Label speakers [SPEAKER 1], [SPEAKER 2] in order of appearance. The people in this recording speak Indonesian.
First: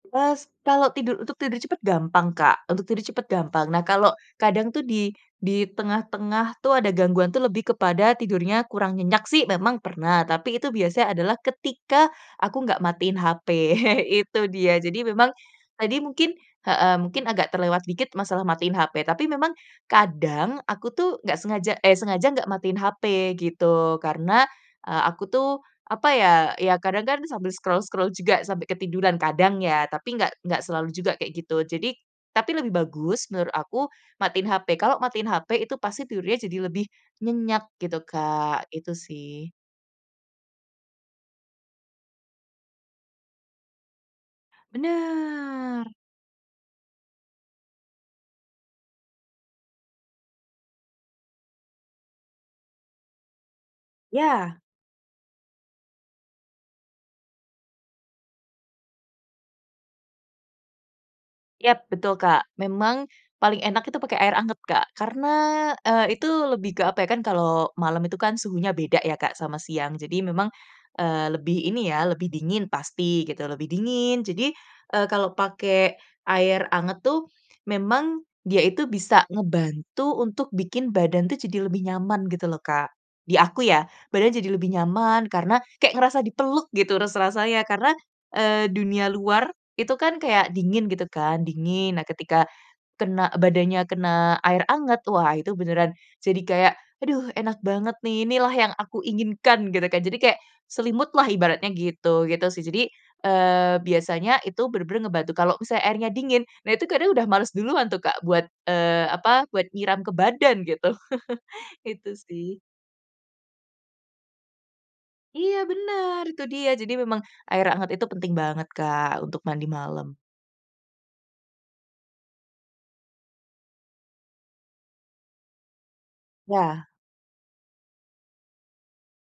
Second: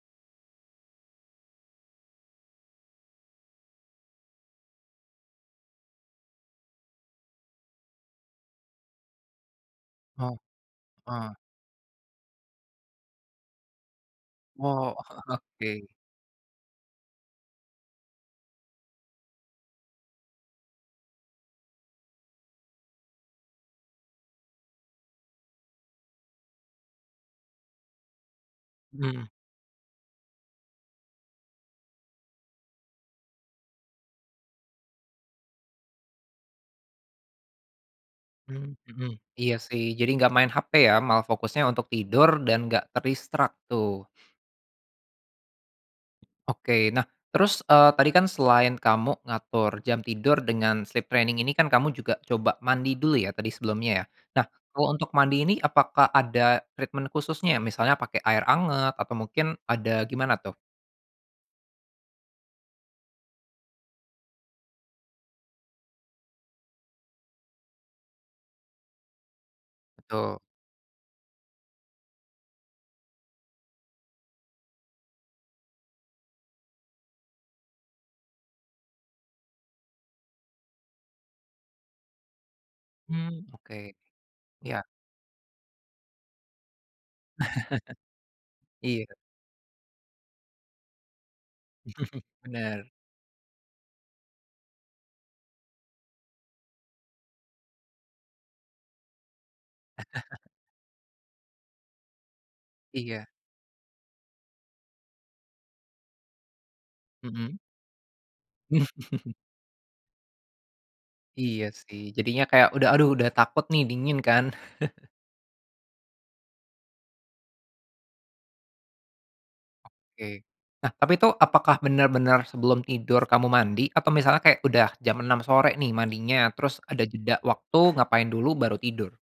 [SPEAKER 1] Terus, kalau tidur untuk tidur cepat gampang Kak, untuk tidur cepat gampang. Nah kalau kadang tuh di di tengah-tengah tuh ada gangguan tuh lebih kepada tidurnya kurang nyenyak sih memang pernah,
[SPEAKER 2] Oh,
[SPEAKER 1] tapi itu biasanya
[SPEAKER 2] heeh.
[SPEAKER 1] adalah ketika aku nggak matiin HP, itu dia.
[SPEAKER 2] Oh,
[SPEAKER 1] Jadi memang
[SPEAKER 2] oke.
[SPEAKER 1] tadi mungkin heeh, agak terlewat dikit masalah matiin HP tapi memang kadang aku tuh nggak sengaja eh sengaja nggak matiin HP gitu karena, eee, aku tuh apa ya, ya kadang kan sambil scroll-scroll juga sampai ketiduran,
[SPEAKER 2] Hmm.
[SPEAKER 1] kadang ya tapi enggak enggak selalu juga kayak gitu. Jadi tapi lebih bagus menurut aku, matiin HP, kalau matiin HP itu pasti tidurnya jadi lebih nyenyak gitu Kak,
[SPEAKER 2] Mmm,
[SPEAKER 1] itu
[SPEAKER 2] mhm,
[SPEAKER 1] sih.
[SPEAKER 2] iya sih, jadi nggak main HP ya, malah fokusnya untuk tidur dan nggak ke distract tuh.
[SPEAKER 1] Bener.
[SPEAKER 2] Oke, nah terus, eee, tadi kan selain kamu ngatur jam tidur dengan sleep training ini kan kamu juga coba mandi dulu ya tadi sebelumnya ya. Nah
[SPEAKER 1] Iya.
[SPEAKER 2] kalau untuk mandi ini apakah ada treatment khususnya, misalnya pakai air anget atau mungkin ada gimana tuh?
[SPEAKER 1] Yap betul, Kak. Memang paling enak itu pakai air anget Kak karena, eee, itu lebih ke, apa ya, kan kalau malam itu kan suhunya beda ya Kak sama siang. Jadi
[SPEAKER 2] Betul.
[SPEAKER 1] memang, eee, lebih ini ya lebih dingin pasti gitu, lebih dingin jadi, eee, kalau pakai air anget tuh memang dia itu bisa ngebantu untuk bikin badan tuh jadi lebih nyaman gitu loh, Kak. Di
[SPEAKER 2] Hmm,
[SPEAKER 1] aku ya,
[SPEAKER 2] oke.
[SPEAKER 1] badan jadi lebih
[SPEAKER 2] Iya.
[SPEAKER 1] nyaman karena kayak ngerasa dipeluk gitu rasa rasanya karena, eee,
[SPEAKER 2] Iya.
[SPEAKER 1] dunia luar itu kan kayak dingin gitu kan, dingin. Nah ketika
[SPEAKER 2] Bener.
[SPEAKER 1] kena badannya kena air hangat wah itu beneran jadi kayak aduh enak banget nih inilah yang aku inginkan gitu kan, jadi kayak selimut lah ibaratnya gitu, gitu sih. Jadi,
[SPEAKER 2] Iya.
[SPEAKER 1] eee, biasanya itu bener-bener ngebantu, kalau misalnya airnya dingin nah itu kadang udah males
[SPEAKER 2] Mhm?
[SPEAKER 1] duluan tuh Kak buat, eee, apa, buat nyiram ke badan gitu,
[SPEAKER 2] Iya sih,
[SPEAKER 1] itu
[SPEAKER 2] jadinya
[SPEAKER 1] sih.
[SPEAKER 2] kayak udah, aduh udah takut nih dingin kan.
[SPEAKER 1] Iya bener, itu dia jadi memang air hangat itu penting banget Kak untuk mandi malam.
[SPEAKER 2] Oke, nah tapi tuh apakah bener-bener sebelum tidur kamu mandi atau misalnya kayak udah jam 06:00 sore nih mandinya, terus
[SPEAKER 1] Iya.
[SPEAKER 2] ada jeda waktu ngapain dulu baru tidur?